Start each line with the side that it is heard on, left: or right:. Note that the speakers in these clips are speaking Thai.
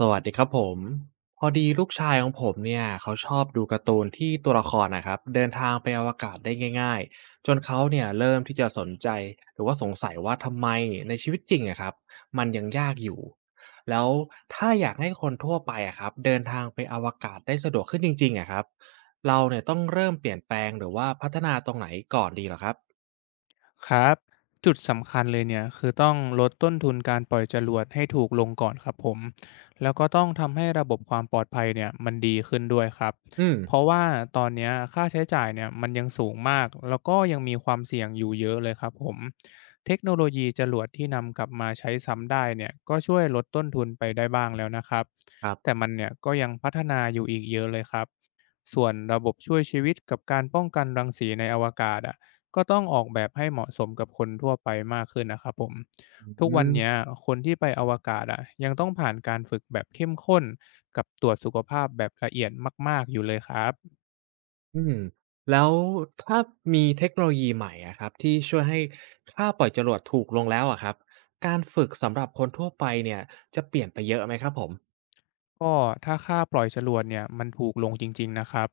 right: สวัสดีครับผมพอดีลูกชายของผมเนี่ยเขาชอบดูการ์ตูนที่ตัวละครนะครับเดินทางไปอวกาศได้ง่ายๆจนเขาเนี่ยเริ่มที่จะสนใจหรือว่าสงสัยว่าทำไมในชีวิตจริงอะครับมันยังยากอยู่แล้วถ้าอยากให้คนทั่วไปอะครับเดินทางไปอวกาศได้สะดวกขึ้นจริงๆอะครับเราเนี่ยต้องเริ่มเปลี่ยนแปลงหรือว่าพัฒนาตรงไหนก่อนดีเหรอครับ
left: ครับจุดสำคัญเลยเนี่ยคือต้องลดต้นทุนการปล่อยจรวดให้ถูกลงก่อนครับผมแล้วก็ต้องทำให้ระบบความปลอดภัยเนี่ยมันดีขึ้นด้วยครับ
right: อืม
left: เพราะว่าตอนเนี้ยค่าใช้จ่ายเนี่ยมันยังสูงมากแล้วก็ยังมีความเสี่ยงอยู่เยอะเลยครับผมเทคโนโลยีจรวดที่นำกลับมาใช้ซ้ำได้เนี่ยก็ช่วยลดต้นทุนไปได้บ้างแล้วนะครับ
right: ครั
left: แต่
right: บ
left: มันเนี่ยก็ยังพัฒนาอยู่อีกเยอะเลยครับส่วนระบบช่วยชีวิตกับการป้องกันรังสีในอวกาศอ่ะ ก็ต้องออกแบบให้เหมาะสมกับคนทั่วไปมากขึ้นนะครับผม
right: อื
left: ทุกวัน
right: ม
left: เนี้ยคนที่ไปอวกาศอะยังต้องผ่านการฝึกแบบเข้มข้นกับตรวจสุขภาพแบบละเอียดมากๆอยู่เลยครับ
right: อืมแล้วถ้ามีเทคโนโลยีใหม่อะครับที่ช่วยให้ค่าปล่อยจรวดถูกลงแล้วอะครับการฝึกสำหรับคนทั่วไปเนี่ยจะเปลี่ยนไปเยอะไหมครับผม
left: ก็ถ้าค่าปล่อยจรวดเนี่ยมันถูกลงจริงๆนะครับ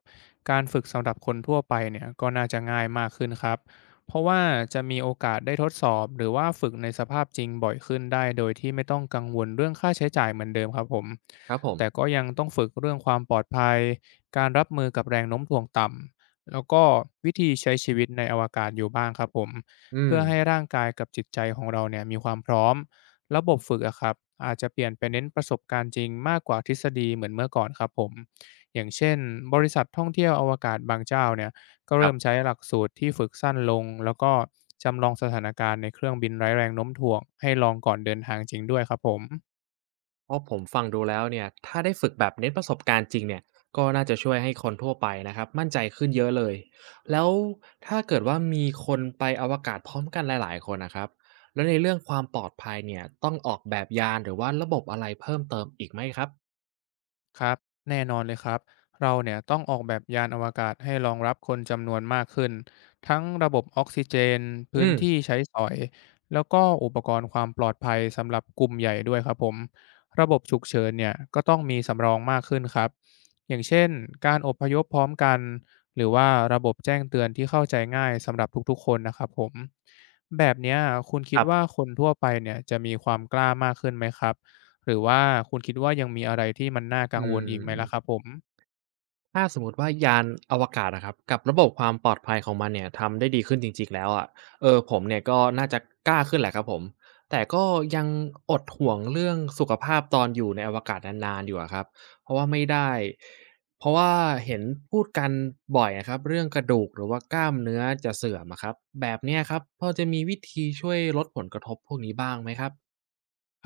left: การฝึกสำหรับคนทั่วไปเนี่ยก็น่าจะง่ายมากขึ้นครับเพราะว่าจะมีโอกาสได้ทดสอบหรือว่าฝึกในสภาพจริงบ่อยขึ้นได้โดยที่ไม่ต้องกังวลเรื่องค่าใช้จ่ายเหมือนเดิมครับผม
right: ครับผ
left: แต่
right: ม
left: ก็ยังต้องฝึกเรื่องความปลอดภัยการรับมือกับแรงโน้มถ่วงต่ำแล้วก็วิธีใช้ชีวิตในอวกาศอยู่บ้างครับผม
right: อืม
left: เพื่อให้ร่างกายกับจิตใจของเราเนี่ยมีความพร้อม ระบบฝึกอะครับอาจจะเปลี่ยนไปเน้นประสบการณ์จริงมากกว่าทฤษฎีเหมือนเมื่อก่อนครับผมอย่างเช่นบริษัทท่องเที่ยวอวกาศบางเจ้าเนี่ยก็
right: ครั
left: เริ่
right: บ
left: มใช้หลักสูตรที่ฝึกสั้นลงแล้วก็จำลองสถานการณ์ในเครื่องบินไร้แรงโน้มถ่วงให้ลองก่อนเดินทางจริงด้วยครับผม
right: เพราะผมฟังดูแล้วเนี่ยถ้าได้ฝึกแบบเน้นประสบการณ์จริงเนี่ยก็น่าจะช่วยให้คนทั่วไปนะครับมั่นใจขึ้นเยอะเลยแล้วถ้าเกิดว่ามีคนไปอวกาศพร้อมกันหลายๆคนนะครับแล้วในเรื่องความปลอดภัยเนี่ยต้องออกแบบยานหรือว่าระบบอะไรเพิ่มเติมอีกไหมครับ
left: ครับแน่นอนเลยครับเราเนี่ยต้องออกแบบยานอวกาศให้รองรับคนจำนวนมากขึ้นทั้งระบบออกซิเจนพื้
right: อื
left: น
right: ม
left: ที่ใช้สอยแล้วก็อุปกรณ์ความปลอดภัยสำหรับกลุ่มใหญ่ด้วยครับผมระบบฉุกเฉินเนี่ยก็ต้องมีสำรองมากขึ้นครับอย่างเช่นการอพยพพร้อมกันหรือว่าระบบแจ้งเตือนที่เข้าใจง่ายสำหรับทุกๆคนนะครับผมแบบเนี้ยคุณ
right: ค
left: คิด
right: รับ
left: ว่าคนทั่วไปเนี่ยจะมีความกล้ามากขึ้นไหมครับ หรือว่าคุณคิดว่ายังมีอะไรที่มันน่ากัง
right: อื
left: ว
right: ม
left: ลอีกไหมล่ะครับผม
right: ถ้าสมมติว่ายานอวกาศนะครับกับระบบความปลอดภัยของมันเนี่ยทำได้ดีขึ้นจริงๆแล้วอะผมเนี่ยก็น่าจะกล้าขึ้นแหละครับผมแต่ก็ยังอดห่วงเรื่องสุขภาพตอนอยู่ในอวกาศนานๆอยู่อะครับเพราะว่าไม่ได้เพราะว่าเห็นพูดกันบ่อยนะครับเรื่องกระดูกหรือว่ากล้ามเนื้อจะเสื่อมอะครับแบบเนี้ยครับพอจะมีวิธีช่วยลดผลกระทบพวกนี้บ้างไหมครับ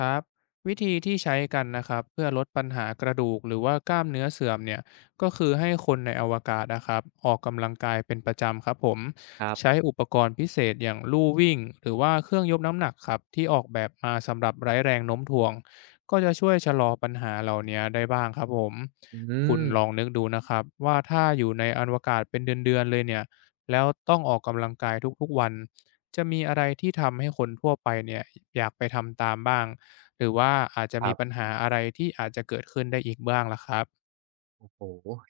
left: ครับวิธีที่ใช้กันนะครับเพื่อลดปัญหากระดูกหรือว่ากล้ามเนื้อเสื่อมเนี่ยก็คือให้คนในอวกาศนะครับออกกำลังกายเป็นประจำครับผม
right: ครับ
left: ใช้อุปกรณ์พิเศษอย่างลู่วิ่งหรือว่าเครื่องยกน้ำหนักครับที่ออกแบบมาสำหรับไร้แรงโน้มถ่วงก็จะช่วยชะลอปัญหาเหล่านี้ได้บ้างครับผม
right: อื
left: คุณ
right: ม
left: ลองนึกดูนะครับว่าถ้าอยู่ในอวกาศเป็นเดือนๆเลยเนี่ยแล้วต้องออกกำลังกายทุกๆวันจะมีอะไรที่ทำให้คนทั่วไปเนี่ยอยากไปทำตามบ้าง หรือว่าอาจจะ
right: ค
left: มี
right: รั
left: ปัญ
right: บ
left: หาอะไรที่อาจจะเกิดขึ้นได้อีกบ้างล่ะครับ
right: โอ้โฮ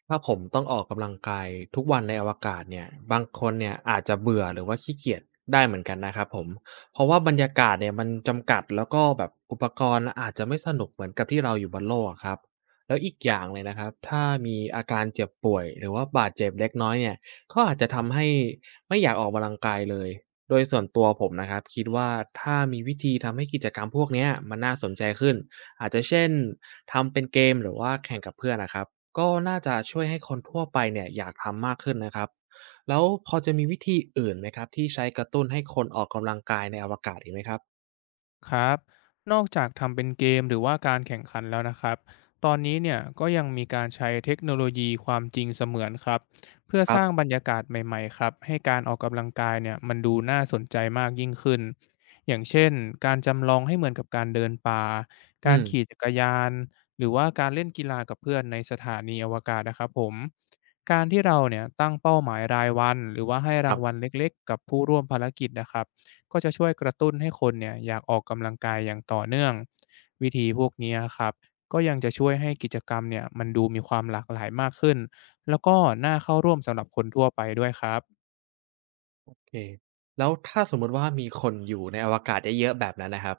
right: ถ้าผมต้องออกกำลังกายทุกวันในอวกาศเนี่ยบางคนเนี่ยอาจจะเบื่อหรือว่าขี้เกียจได้เหมือนกันนะครับผมเพราะว่าบรรยากาศเนี่ยมันจำกัดแล้วก็แบบอุปกรณ์อาจจะไม่สนุกเหมือนกับที่เราอยู่บนโลกอะครับแล้วอีกอย่างเลยนะครับถ้ามีอาการเจ็บป่วยหรือว่าบาดเจ็บเล็กน้อยเนี่ยก็อาจจะทำให้ไม่อยากออกกำลังกายเลยโดยส่วนตัวผมนะครับคิดว่าถ้ามีวิธีทำให้กิจกรรมพวกเนี้ยมันน่าสนใจขึ้น อาจจะเช่นทำเป็นเกมหรือว่าแข่งกับเพื่อนนะครับก็น่าจะช่วยให้คนทั่วไปเนี่ยอยากทำมากขึ้นนะครับแล้วพอจะมีวิธีอื่นไหมครับที่ใช้กระตุ้นให้คนออกกำลังกายในอวกาศอีกไหมครับ
left: ครับนอกจากทำเป็นเกมหรือว่าการแข่งขันแล้วนะครับตอนนี้เนี่ยก็ยังมีการใช้เทคโนโลยีความจริงเสมือนครับเพื่อ
right: ค
left: ส
right: รั
left: ร้างบ
right: บ
left: รรยากาศใหม่ๆครับให้การออกกำลังกายเนี่ยมันดูน่าสนใจมากยิ่งขึ้นอย่างเช่นการจำลองให้เหมือนกับการเดินป่ากา
right: อื
left: ร
right: ม
left: ขี่จักรยานหรือว่าการเล่นกีฬากับเพื่อนในสถานีอวกาศนะครับผมการที่เราเนี่ยตั้งเป้าหมายรายวันหรือว่าให้
right: ค
left: รา
right: รั
left: งวัล
right: บ
left: เล็กๆกับผู้ร่วมภารกิจนะครับ ก็จะช่วยกระตุ้นให้คนเนี่ยอยากออกกำลังกายอย่างต่อเนื่องวิธีพวกนี้ครับก็ยังจะช่วยให้กิจกรรมเนี่ยมันดูมีความหลากหลายมากขึ้นแล้วก็น่าเข้าร่วมสำหรับคนทั่วไปด้วยครับ
right: โอเคแล้วถ้าสมมุติว่ามีคนอยู่ในอวกาศเยอะๆแบบนั้นนะครับ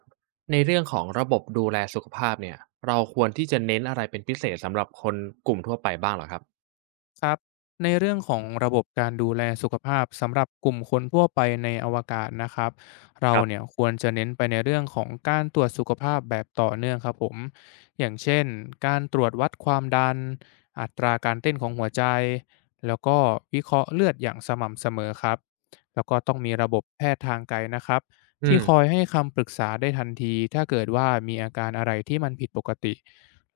right: ในเรื่องของระบบดูแลสุขภาพเนี่ยเราควรที่จะเน้นอะไรเป็นพิเศษสำหรับคนกลุ่มทั่วไปบ้างเหรอครับ
left: ครับในเรื่องของระบบการดูแลสุขภาพสำหรับกลุ่มคนทั่วไปในอวกาศนะครับเรา
right: ครั
left: เนี่ย
right: บ
left: ควรจะเน้นไปในเรื่องของการตรวจสุขภาพแบบต่อเนื่องครับผมอย่างเช่น การตรวจวัดความดัน อัตราการเต้นของหัวใจแล้วก็วิเคราะห์เลือดอย่างสม่ำเสมอครับแล้วก็ต้องมีระบบแพทย์ทางไกลนะครับ
right: อื
left: ที่
right: ม
left: คอยให้คำปรึกษาได้ทันที ถ้าเกิดว่ามีอาการอะไรที่มันผิดปกติ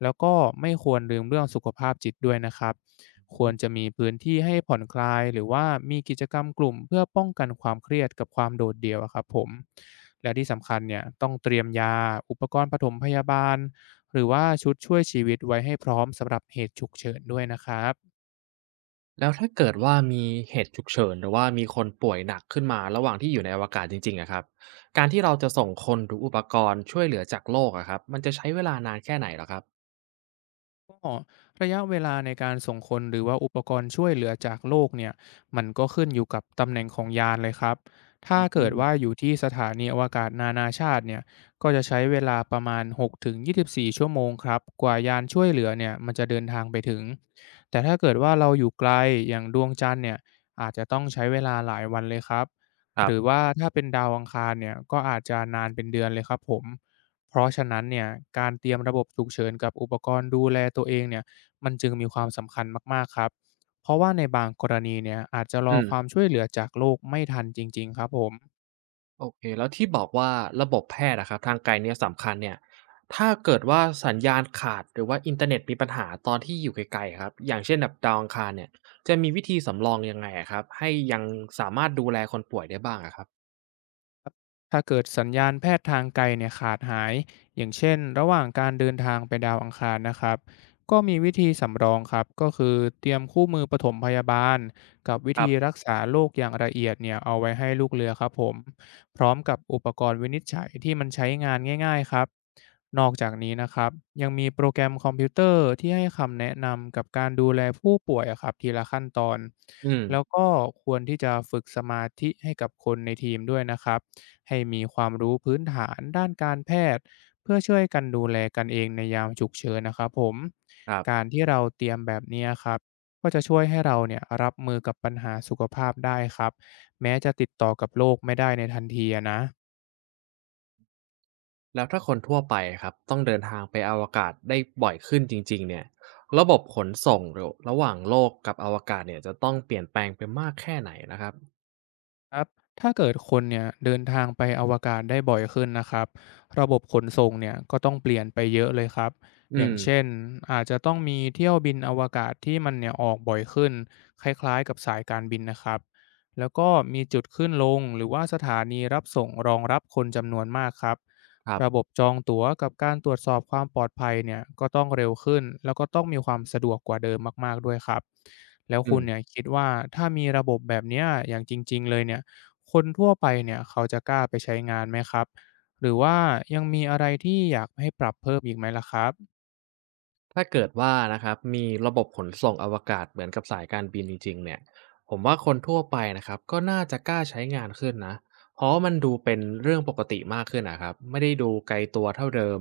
left: แล้วก็ไม่ควรลืมเรื่องสุขภาพจิตด้วยนะครับ ควรจะมีพื้นที่ให้ผ่อนคลายหรือว่ามีกิจกรรมกลุ่มเพื่อป้องกันความเครียดกับความโดดเดี่ยวอะครับผมและที่สำคัญเนี่ยต้องเตรียมยาอุปกรณ์ปฐมพยาบาลหรือว่าชุดช่วยชีวิตไว้ให้พร้อมสำหรับเหตุฉุกเฉินด้วยนะครับ
right: แล้วถ้าเกิดว่ามีเหตุฉุกเฉินหรือว่ามีคนป่วยหนักขึ้นมาระหว่างที่อยู่ในอวกาศจริงๆอะครับการที่เราจะส่งคนหรืออุปกรณ์ช่วยเหลือจากโลกอะครับมันจะใช้เวลานานแค่ไหนเหรอครับ
left: ก็ระยะเวลาในการส่งคนหรือว่าอุปกรณ์ช่วยเหลือจากโลกเนี่ยมันก็ขึ้นอยู่กับตำแหน่งของยานเลยครับถ้า
right: อื
left: เกิด
right: ม
left: ว่าอยู่ที่สถานีอวกาศนานาชาติเนี่ยก็จะใช้เวลาประมาณ6ี่สิบสี่ชั่วโมงครับกว่ายานช่วยเหลือเนี่ยมันจะเดินทางไปถึงแต่ถ้าเกิดว่าเราอยู่ไกลอย่างดวงจันทร์เนี่ยอาจจะต้องใช้เวลาหลายวันเลยครับ
right: ค
left: ห
right: รับ
left: รือว่าถ้าเป็นดาวอังคารเนี่ยก็อาจจะนานเป็นเดือนเลยครับผม เพราะฉะนั้นเนี่ยการเตรียมระบบฉุกเฉินกับอุปกรณ์ดูแลตัวเองเนี่ยมันจึงมีความสำคัญมากๆครับเพราะว่าในบางกรณีเนี่ยอาจจะรอ
right: อืม
left: ความช่วยเหลือจากโลกไม่ทันจริงๆครับผม
right: โอเคแล้วที่บอกว่าระบบแพทย์อะครับทางไกลเนี่ยสำคัญเนี่ยถ้าเกิดว่าสัญญาณขาดหรือว่าอินเทอร์เน็ตมีปัญหาตอนที่อยู่ไกลๆครับอย่างเช่นแบบดาวอังคารเนี่ยจะมีวิธีสำรองยังไงอะครับให้ยังสามารถดูแลคนป่วยได้บ้างอะครับ
left: ถ้าเกิดสัญญาณแพทย์ทางไกลเนี่ยขาดหายอย่างเช่นระหว่างการเดินทางไปดาวอังคารนะครับก็มีวิธีสำรองครับก็คือเตรียมคู่มือปฐมพยาบาลกับวิ
right: ครั
left: ธี
right: บ
left: รักษาโรคอย่างละเอียดเนี่ยเอาไว้ให้ลูกเรือครับผมพร้อมกับอุปกรณ์วินิจฉัยที่มันใช้งานง่ายๆครับนอกจากนี้นะครับยังมีโปรแกรมคอมพิวเตอร์ที่ให้คำแนะนำกับการดูแลผู้ป่วยอะครับทีละขั้นตอน
right: อื
left: แล้ว
right: ม
left: ก็ควรที่จะฝึกสมาธิให้กับคนในทีมด้วยนะครับ ให้มีความรู้พื้นฐานด้านการแพทย์เพื่อช่วยกันดูแลกันเองในยามฉุกเฉินนะครับผม
right: ครั
left: การ
right: บ
left: ที่เราเตรียมแบบเนี้ยครับก็จะช่วยให้เราเนี่ยรับมือกับปัญหาสุขภาพได้ครับแม้จะติดต่อกับโรคไม่ได้ในทันทีอะนะ
right: แล้วถ้าคนทั่วไปครับต้องเดินทางไปอวกาศได้บ่อยขึ้นจริงๆเนี่ยระบบขนส่งระหว่างโลกกับอวกาศเนี่ยจะต้องเปลี่ยนแปลงไปมากแค่ไหนนะครับ
left: ครับถ้าเกิดคนเนี่ยเดินทางไปอวกาศได้บ่อยขึ้นนะครับระบบขนส่งเนี่ยก็ต้องเปลี่ยนไปเยอะเลยครับอ
right: อื
left: ย่า
right: ม
left: งเช่นอาจจะต้องมีเที่ยวบินอวกาศที่มันเนี่ยออกบ่อยขึ้นคล้ายๆกับสายการบินนะครับแล้วก็มีจุดขึ้นลงหรือว่าสถานีรับส่งรองรับคนจำนวนมากครับ
right: ครับ
left: ระบบจองตั๋วกับการตรวจสอบความปลอดภัยเนี่ยก็ต้องเร็วขึ้นแล้วก็ต้องมีความสะดวกกว่าเดิมมากๆด้วยครับแล้ว
right: อื
left: คุ
right: ม
left: ณเนี่ยคิดว่าถ้ามีระบบแบบเนี้ยอย่างจริงๆเลยเนี่ยคนทั่วไปเนี่ยเขาจะกล้าไปใช้งานไหมครับหรือว่ายังมีอะไรที่อยากให้ปรับเพิ่มอีกไหมล่ะครับ
right: ถ้าเกิดว่านะครับมีระบบขนส่งอวกาศเหมือนกับสายการบินจริงๆเนี่ยผมว่าคนทั่วไปนะครับก็น่าจะกล้าใช้งานขึ้นนะเพราะว่ามันดูเป็นเรื่องปกติมากขึ้นนะครับไม่ได้ดูไกลตัวเท่าเดิม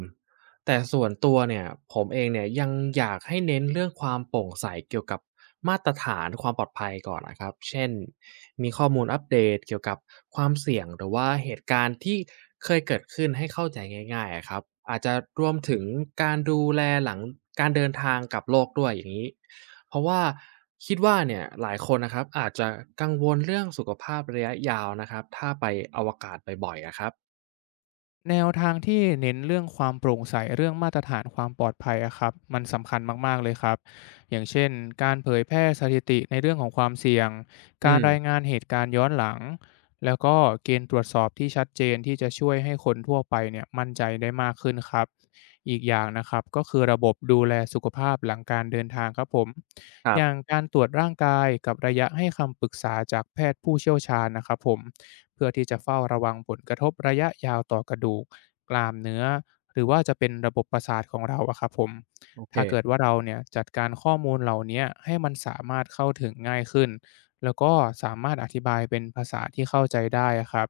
right: แต่ส่วนตัวเนี่ยผมเองเนี่ยยังอยากให้เน้นเรื่องความโปร่งใสเกี่ยวกับมาตรฐานความปลอดภัยก่อนนะครับเช่นมีข้อมูลอัปเดตเกี่ยวกับความเสี่ยงหรือว่าเหตุการณ์ที่เคยเกิดขึ้นให้เข้าใจง่ายๆอะครับอาจจะรวมถึงการดูแลหลังการเดินทางกลับโลกด้วยอย่างนี้เพราะว่าคิดว่าเนี่ยหลายคนนะครับอาจจะกังวลเรื่องสุขภาพระยะยาวนะครับถ้าไปอวกาศบ่อยๆอะครับ
left: แนวทางที่เน้นเรื่องความโปร่งใสเรื่องมาตรฐานความปลอดภัยอะครับมันสำคัญมากๆเลยครับอย่างเช่นการเผยแพร่สถิติในเรื่องของความเสี่ยง
right: อื
left: การราย
right: ม
left: งานเหตุการณ์ย้อนหลังแล้วก็เกณฑ์ตรวจสอบที่ชัดเจนที่จะช่วยให้คนทั่วไปเนี่ยมั่นใจได้มากขึ้นครับอีกอย่างนะครับก็คือระบบดูแลสุขภาพหลังการเดินทางครับผม
right: ครั
left: อย่าง
right: บ
left: การตรวจร่างกายกับระยะให้คำปรึกษาจากแพทย์ผู้เชี่ยวชาญนะครับผม เพื่อที่จะเฝ้าระวังผลกระทบระยะยาวต่อกระดูกกล้ามเนื้อหรือว่าจะเป็นระบบประสาทของเราอะครับผม
right: โอเค
left: ถ้าเกิดว่าเราเนี่ยจัดการข้อมูลเหล่าเนี้ยให้มันสามารถเข้าถึงง่ายขึ้นแล้วก็สามารถอธิบายเป็นภาษาที่เข้าใจได้อะครับ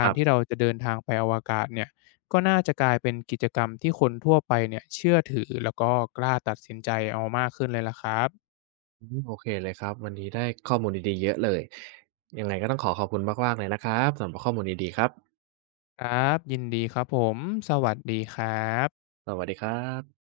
right: ค
left: าร
right: รับ
left: ที่เราจะเดินทางไปอวกาศเนี่ยก็น่าจะกลายเป็นกิจกรรมที่คนทั่วไปเนี่ยเชื่อถือแล้วก็กล้าตัดสินใจเอามากขึ้นเลยล่ะครับ
right: อืมโอเคเลยครับวันนี้ได้ข้อมูลดีๆเยอะเลยยังไงก็ต้องขอขอบคุณมากๆเลยนะครับสำหรับข้อมูลดีๆครับ
left: ครับยินดีครับผมสวัสดีครับ
right: สวัสดีครับ